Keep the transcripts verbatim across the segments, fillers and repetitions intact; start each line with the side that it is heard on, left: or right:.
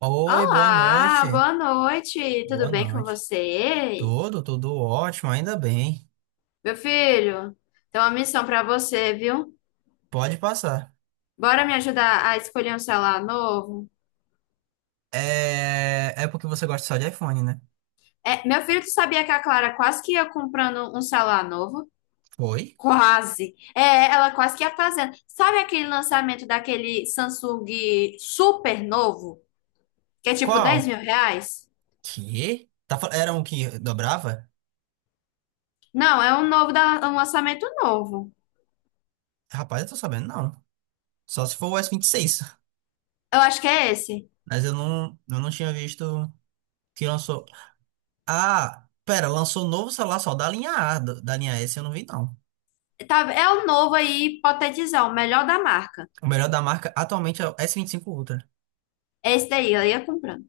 right: Oi, boa
left: Olá,
right: noite.
left: boa noite.
right: Boa
left: Tudo bem com
right: noite.
left: você? Ei,
right: Tudo, tudo ótimo, ainda bem.
left: meu filho, tem uma missão pra você, viu?
right: Pode passar.
left: Bora me ajudar a escolher um celular novo?
right: É, é porque você gosta só de iPhone, né?
left: É, meu filho, tu sabia que a Clara quase que ia comprando um celular novo?
right: Foi?
left: Quase. É, ela quase que ia fazendo. Sabe aquele lançamento daquele Samsung super novo? Que é tipo dez
right: Qual?
left: mil reais?
right: Que? Tá... fal- Era um que dobrava?
left: Não, é um novo da, um lançamento novo.
right: Rapaz, eu tô sabendo, não. Só se for o s vinte e seis.
left: Eu acho que é esse.
right: Mas eu não, eu não tinha visto que lançou. Ah, pera, lançou novo celular só da linha A, do- da linha S eu não vi, não.
left: Tá, é o novo aí, hipotetizar, o melhor da marca.
right: O melhor da marca atualmente é o s vinte e cinco Ultra.
left: Esse daí, ela ia comprando.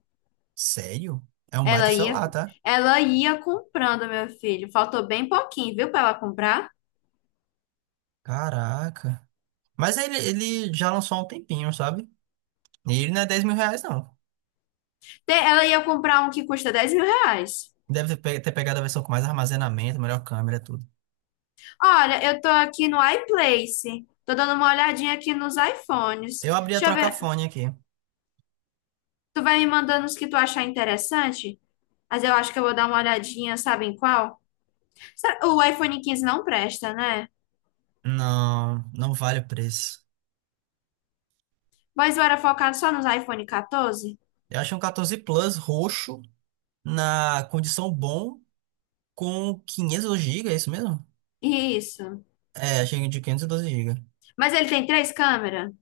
right: Sério? É um baita
left: Ela ia,
right: celular, tá?
left: ela ia comprando, meu filho. Faltou bem pouquinho, viu, pra ela comprar.
right: Caraca. Mas ele, ele já lançou há um tempinho, sabe? E ele não é dez mil reais, não.
left: Te- Ela ia comprar um que custa dez mil reais.
right: Deve pe- ter pegado a versão com mais armazenamento, melhor câmera, tudo.
left: Olha, eu tô aqui no iPlace. Tô dando uma olhadinha aqui nos iPhones.
right: Eu abri a
left: Deixa eu ver.
right: trocafone aqui.
left: Tu vai me mandando os que tu achar interessante? Mas eu acho que eu vou dar uma olhadinha, sabe em qual? Será- O iPhone quinze não presta, né?
right: Não, não vale o preço.
left: Mas eu era focado só nos iPhone catorze?
right: Eu achei um quatorze Plus roxo, na condição bom, com quinhentos e doze gigabytes, é isso mesmo?
left: Isso.
right: É, achei de quinhentos e doze gigas.
left: Mas ele tem três câmeras?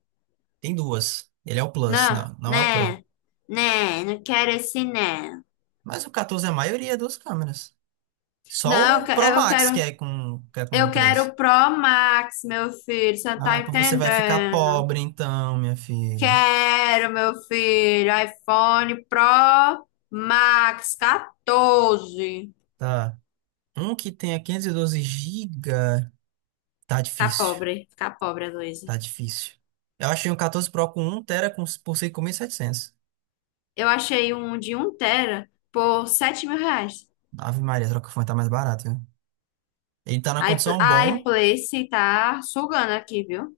right: Tem duas. Ele é o Plus,
left: Não,
right: não, não é o Pro.
left: né? Né? Não quero esse né.
right: Mas o quatorze é a maioria das câmeras. Só
left: Não, eu
right: o
left: que-
right: Pro
left: eu
right: Max que
left: quero,
right: é com, que é com
left: eu quero
right: três.
left: o Pro Max, meu filho. Você não
right: Ah,
left: tá
right: então você vai ficar
left: entendendo?
right: pobre então, minha filha.
left: Quero, meu filho. iPhone Pro Max catorze.
right: Tá. Um que tenha quinhentos e doze gigas. Tá
left: Ficar
right: difícil.
left: pobre, ficar pobre, Luísa.
right: Tá difícil. Eu achei um quatorze Pro com um tera com, por cinco mil e setecentos.
left: Eu achei um de um tera por sete mil reais.
right: Ave Maria, a Trocafone tá mais barato, viu? Ele tá na
left: A iP-
right: condição
left: a
right: bom.
left: iPlace tá sugando aqui, viu?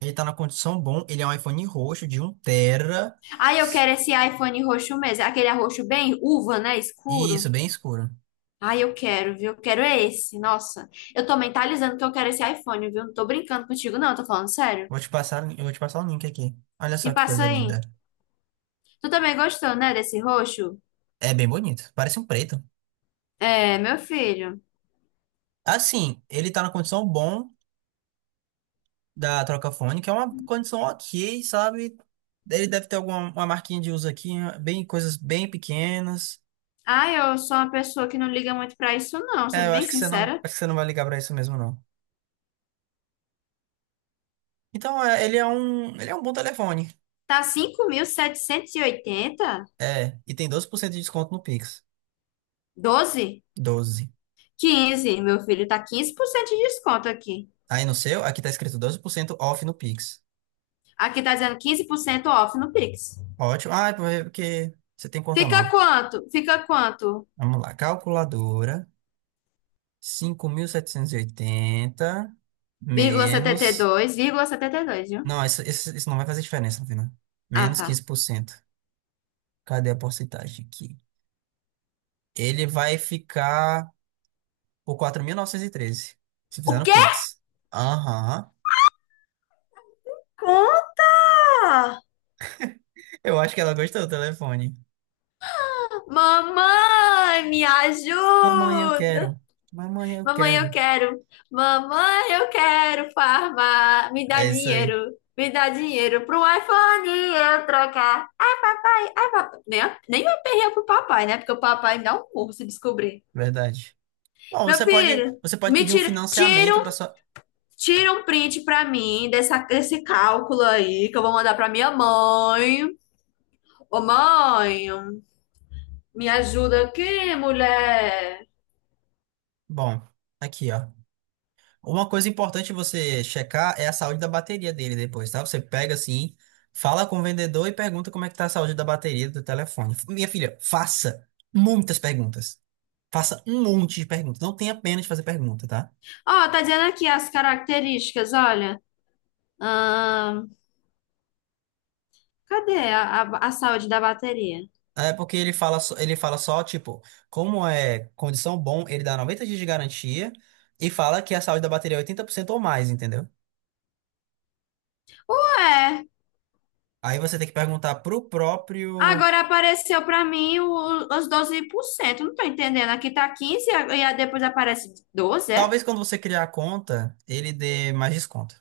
right: Ele tá na condição bom. Ele é um iPhone roxo de um 1 TB.
left: Aí eu quero esse iPhone roxo mesmo. Aquele roxo bem uva, né?
right: Isso,
left: Escuro.
right: bem escuro.
left: Ai, eu quero, viu? Eu quero é esse. Nossa, eu tô mentalizando que eu quero esse iPhone, viu? Não tô brincando contigo, não, tô falando sério.
right: Vou te passar, eu vou te passar o link aqui. Olha só
left: Me
right: que
left: passa
right: coisa linda.
left: aí. Tu também gostou, né, desse roxo?
right: É bem bonito. Parece um preto.
left: É, meu filho.
right: Assim, ele tá na condição bom da Trocafone, que é uma condição ok, sabe? Ele deve ter alguma uma marquinha de uso aqui, né? Bem, coisas bem pequenas.
left: Ai, eu sou uma pessoa que não liga muito pra isso, não,
right: É,
left: sendo
right: eu
left: bem
right: acho que você não,
left: sincera.
right: acho que você não vai ligar pra isso mesmo, não. Então, é, ele é um, ele é um bom telefone.
left: Tá cinco mil setecentos e oitenta.
right: É, e tem doze por cento de desconto no Pix.
left: Doze.
right: Doze.
left: Quinze, meu filho, tá quinze por cento de desconto aqui.
right: Aí no seu, aqui tá escrito doze por cento off no Pix.
left: Aqui tá dizendo quinze por cento off no Pix.
right: Ótimo. Ah, é porque você tem conta
left: Fica
right: nova.
left: quanto? Fica quanto?
right: Vamos lá, calculadora. Cinco mil setecentos e oitenta,
left: Vírgula setenta e
right: menos.
left: dois. Vírgula setenta e dois, viu?
right: Não, isso, isso, isso não vai fazer diferença no final.
left: Ah,
right: Menos
left: tá.
right: quinze por cento. Cadê a porcentagem aqui? Ele vai ficar por quatro mil novecentos e treze. Se fizer
left: O
right: no
left: quê?
right: Pix. Aham.
left: Conta!
right: Eu acho que ela gostou do telefone.
left: Mamãe, me
right: Mamãe, eu
left: ajuda!
right: quero. Mamãe, eu
left: Mamãe, eu
right: quero.
left: quero! Mamãe, eu quero farmar! Me dá
right: É isso aí.
left: dinheiro! Me dá dinheiro pro iPhone eu trocar! Ai, papai! Ai, papai! Nem, nem me perder pro papai, né? Porque o papai me dá um murro se descobrir.
right: Verdade. Bom,
left: Meu
right: você pode,
left: filho,
right: você pode
left: me
right: pedir um
left: tira, tira
right: financiamento
left: um,
right: para sua.
left: tira um print pra mim dessa, desse cálculo aí que eu vou mandar pra minha mãe. Ô, mãe! Me ajuda aqui, mulher.
right: Bom, aqui, ó. Uma coisa importante você checar é a saúde da bateria dele depois, tá? Você pega assim, fala com o vendedor e pergunta como é que tá a saúde da bateria do telefone. Minha filha, faça muitas perguntas. Faça um monte de perguntas. Não tenha pena de fazer pergunta, tá?
left: Ó, tá dizendo aqui as características, olha. Ahn, cadê a, a, a saúde da bateria?
right: É porque ele fala, só- ele fala só, tipo, como é condição bom, ele dá noventa dias de garantia e fala que a saúde da bateria é oitenta por cento ou mais, entendeu?
left: Ué,
right: Aí você tem que perguntar pro próprio.
left: agora apareceu pra mim o- os doze por cento. Não tô entendendo. Aqui tá quinze e a- e a- depois aparece doze. É?
right: Talvez quando você criar a conta, ele dê mais desconto.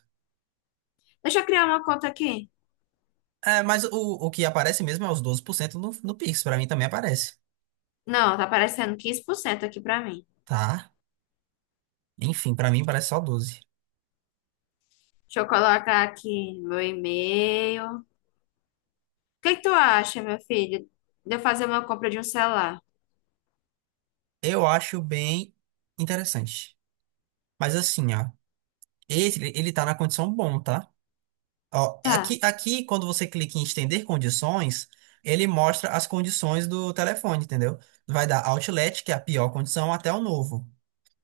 left: Deixa eu criar uma conta aqui.
right: É, mas o, o que aparece mesmo é os doze por cento no, no Pix. Pra mim também aparece.
left: Não, tá aparecendo quinze por cento aqui pra mim.
right: Tá? Enfim, pra mim parece só doze.
left: Deixa eu colocar aqui meu e-mail. O que que tu acha, meu filho, de eu fazer uma compra de um celular?
right: Eu acho bem interessante. Mas assim, ó. Esse, ele ele tá na condição bom, tá? Ó,
left: Tá.
right: aqui, aqui, quando você clica em estender condições, ele mostra as condições do telefone, entendeu? Vai dar Outlet, que é a pior condição, até o novo.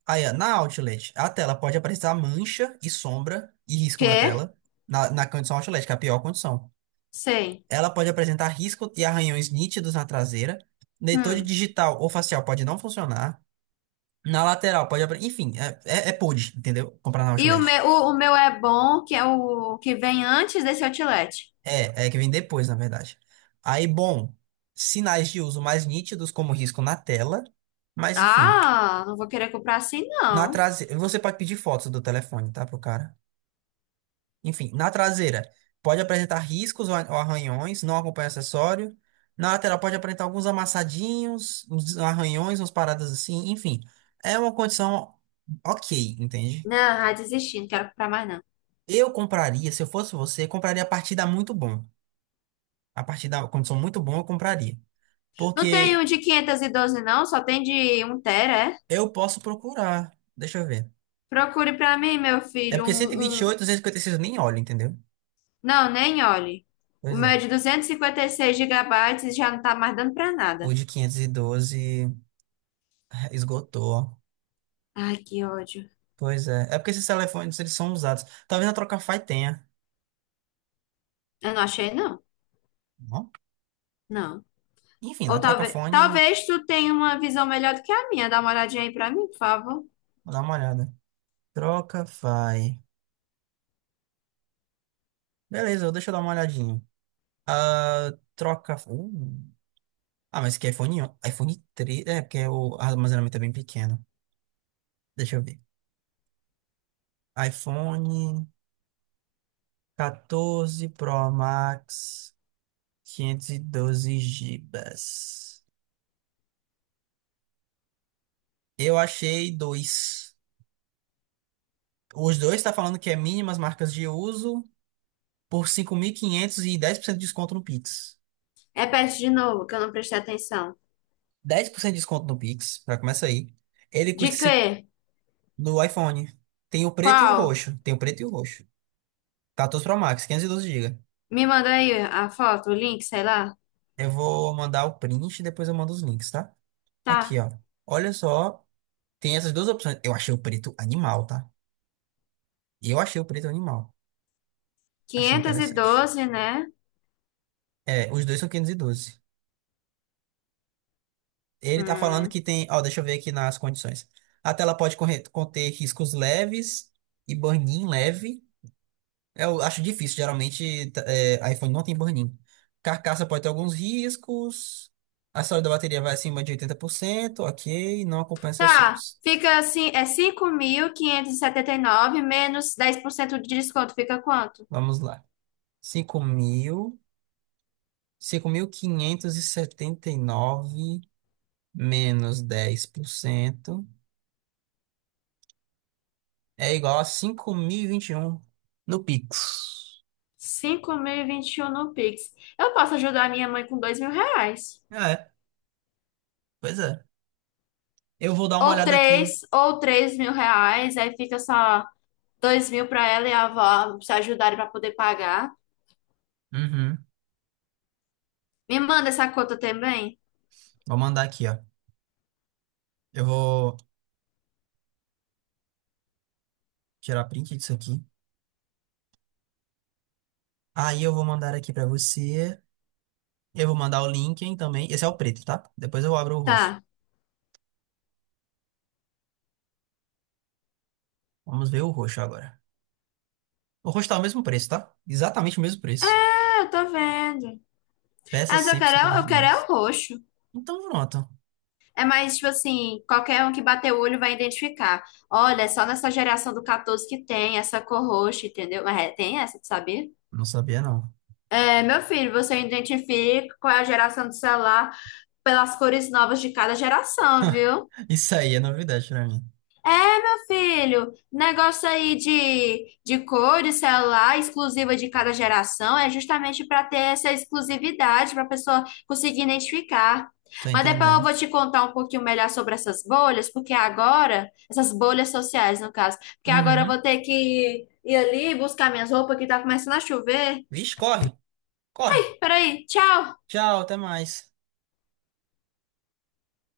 right: Aí, ó, na Outlet, a tela pode aparecer mancha e sombra e risco na
left: Quê?
right: tela, na, na condição Outlet, que é a pior condição.
left: Sei.
right: Ela pode apresentar risco e arranhões nítidos na traseira. Leitor de
left: Hum.
right: digital ou facial pode não funcionar. Na lateral pode... apre- Enfim, é, é, é pude, entendeu? Comprar na
left: E o
right: Outlet.
left: meu, o, o meu é bom, que é o que vem antes desse outlet.
right: É, é que vem depois, na verdade. Aí, bom, sinais de uso mais nítidos, como risco na tela. Mas, enfim,
left: Ah, não vou querer comprar assim,
right: na
left: não.
right: traseira... Você pode pedir fotos do telefone, tá, pro cara? Enfim, na traseira pode apresentar riscos ou a- ou arranhões, não acompanha acessório. Na lateral pode apresentar alguns amassadinhos, uns arranhões, umas paradas assim, enfim. É uma condição ok, entende?
left: Não, ah, desisti, não quero comprar mais, não.
right: Eu compraria, se eu fosse você, compraria a partir da muito bom. A partir da condição muito bom, eu compraria.
left: Não tem um
right: Porque
left: de quinhentos e doze, não, só tem de um tera, é?
right: eu posso procurar. Deixa eu ver.
left: Procure pra mim, meu
right: É
left: filho,
right: porque
left: um, um-
right: cento e vinte e oito, duzentos e cinquenta e seis eu nem olho, entendeu?
left: Não, nem olhe. O
right: Pois
left: meu é
right: é.
left: de duzentos e cinquenta e seis gigabytes e já não tá mais dando pra
right: O
left: nada.
right: de quinhentos e doze esgotou.
left: Ai, que ódio.
right: Pois é. É porque esses telefones, eles são usados. Talvez na Trocafy tenha.
left: Eu não achei, não.
right: Não?
left: Não.
right: Enfim,
left: Ou
right: na
left: talvez...
right: Trocafone,
left: Talvez tu tenha uma visão melhor do que a minha. Dá uma olhadinha aí pra mim, por favor.
right: vou dar uma olhada. Trocafy. Beleza, deixa eu dar uma olhadinha. Ah, troca... Uh. Ah, mas que iPhone... on- iPhone três. É, porque o armazenamento é bem pequeno. Deixa eu ver. iPhone quatorze Pro Max quinhentos e doze gigabytes. Eu achei dois. Os dois tá falando que é mínimas marcas de uso por cinco mil e quinhentos e dez por cento de desconto no Pix.
left: Repete de novo, que eu não prestei atenção.
right: dez por cento de desconto no Pix, já começa aí. Ele
left: De
right: custa cinco
left: quê?
right: no iPhone. Tem o preto e o
left: Qual?
right: roxo. Tem o preto e o roxo. quatorze Pro Max, quinhentos e doze G B.
left: Me manda aí a foto, o link, sei lá.
right: Eu vou mandar o print e depois eu mando os links, tá? Aqui,
left: Tá.
right: ó. Olha só, tem essas duas opções. Eu achei o preto animal, tá? Eu achei o preto animal. Achei
left: Quinhentos e
right: interessante.
left: doze, né?
right: É, os dois são quinhentos e doze. Ele tá falando
left: Hum.
right: que tem, ó, deixa eu ver aqui nas condições. A tela pode corre- conter riscos leves e burn-in leve. Eu acho difícil, geralmente tá- é, iPhone não tem burn-in. Carcaça pode ter alguns riscos. A saúde da bateria vai acima de oitenta por cento ok. Não acompanha
left: Tá.
right: acessórios.
left: Fica assim, é cinco mil quinhentos e e setenta e nove menos dez por cento de desconto. Fica quanto?
right: Vamos lá. cinco cinco mil cinco mil quinhentos e setenta e nove menos dez por cento é igual a cinco mil e vinte e um no Pix.
left: Cinco mil e e vinte e um no Pix. Eu posso ajudar minha mãe com dois mil reais.
right: Ah, É, pois é. Eu vou dar uma
left: Ou
right: olhada aqui,
left: três,
right: hein?
left: ou três mil reais. Aí fica só dois mil pra ela e a avó se ajudarem pra poder pagar.
right: Uhum.
left: Me manda essa conta também.
right: Vou mandar aqui, ó. Eu vou tirar print disso aqui. Aí eu vou mandar aqui pra você. Eu vou mandar o Linken também. Esse é o preto, tá? Depois eu abro o roxo.
left: Tá.
right: Vamos ver o roxo agora. O roxo tá o mesmo preço, tá? Exatamente o mesmo preço.
left: É, eu tô vendo. Ah,
right: Peças
left: mas eu quero,
right: cem por cento
left: é- eu quero é o
right: originais.
left: roxo.
right: Então pronto.
left: É mais, tipo assim, qualquer um que bater o olho vai identificar. Olha, é só nessa geração do catorze que tem essa cor roxa, entendeu? Mas é, tem essa, tu sabia?
right: Não sabia, não.
left: É, meu filho, você identifica qual é a geração do celular pelas cores novas de cada geração, viu?
right: Isso aí é novidade pra mim.
left: Filho, negócio aí de, de cores, celular, exclusiva de cada geração, é justamente para ter essa exclusividade, para a pessoa conseguir identificar.
right: Tô
left: Mas depois eu
right: entendendo.
left: vou te contar um pouquinho melhor sobre essas bolhas, porque agora, essas bolhas sociais, no caso, porque agora eu
right: Uhum.
left: vou ter que ir ali buscar minhas roupas que tá começando a chover.
right: Vixe, corre. Corre.
left: Peraí, tchau!
right: Tchau, até mais.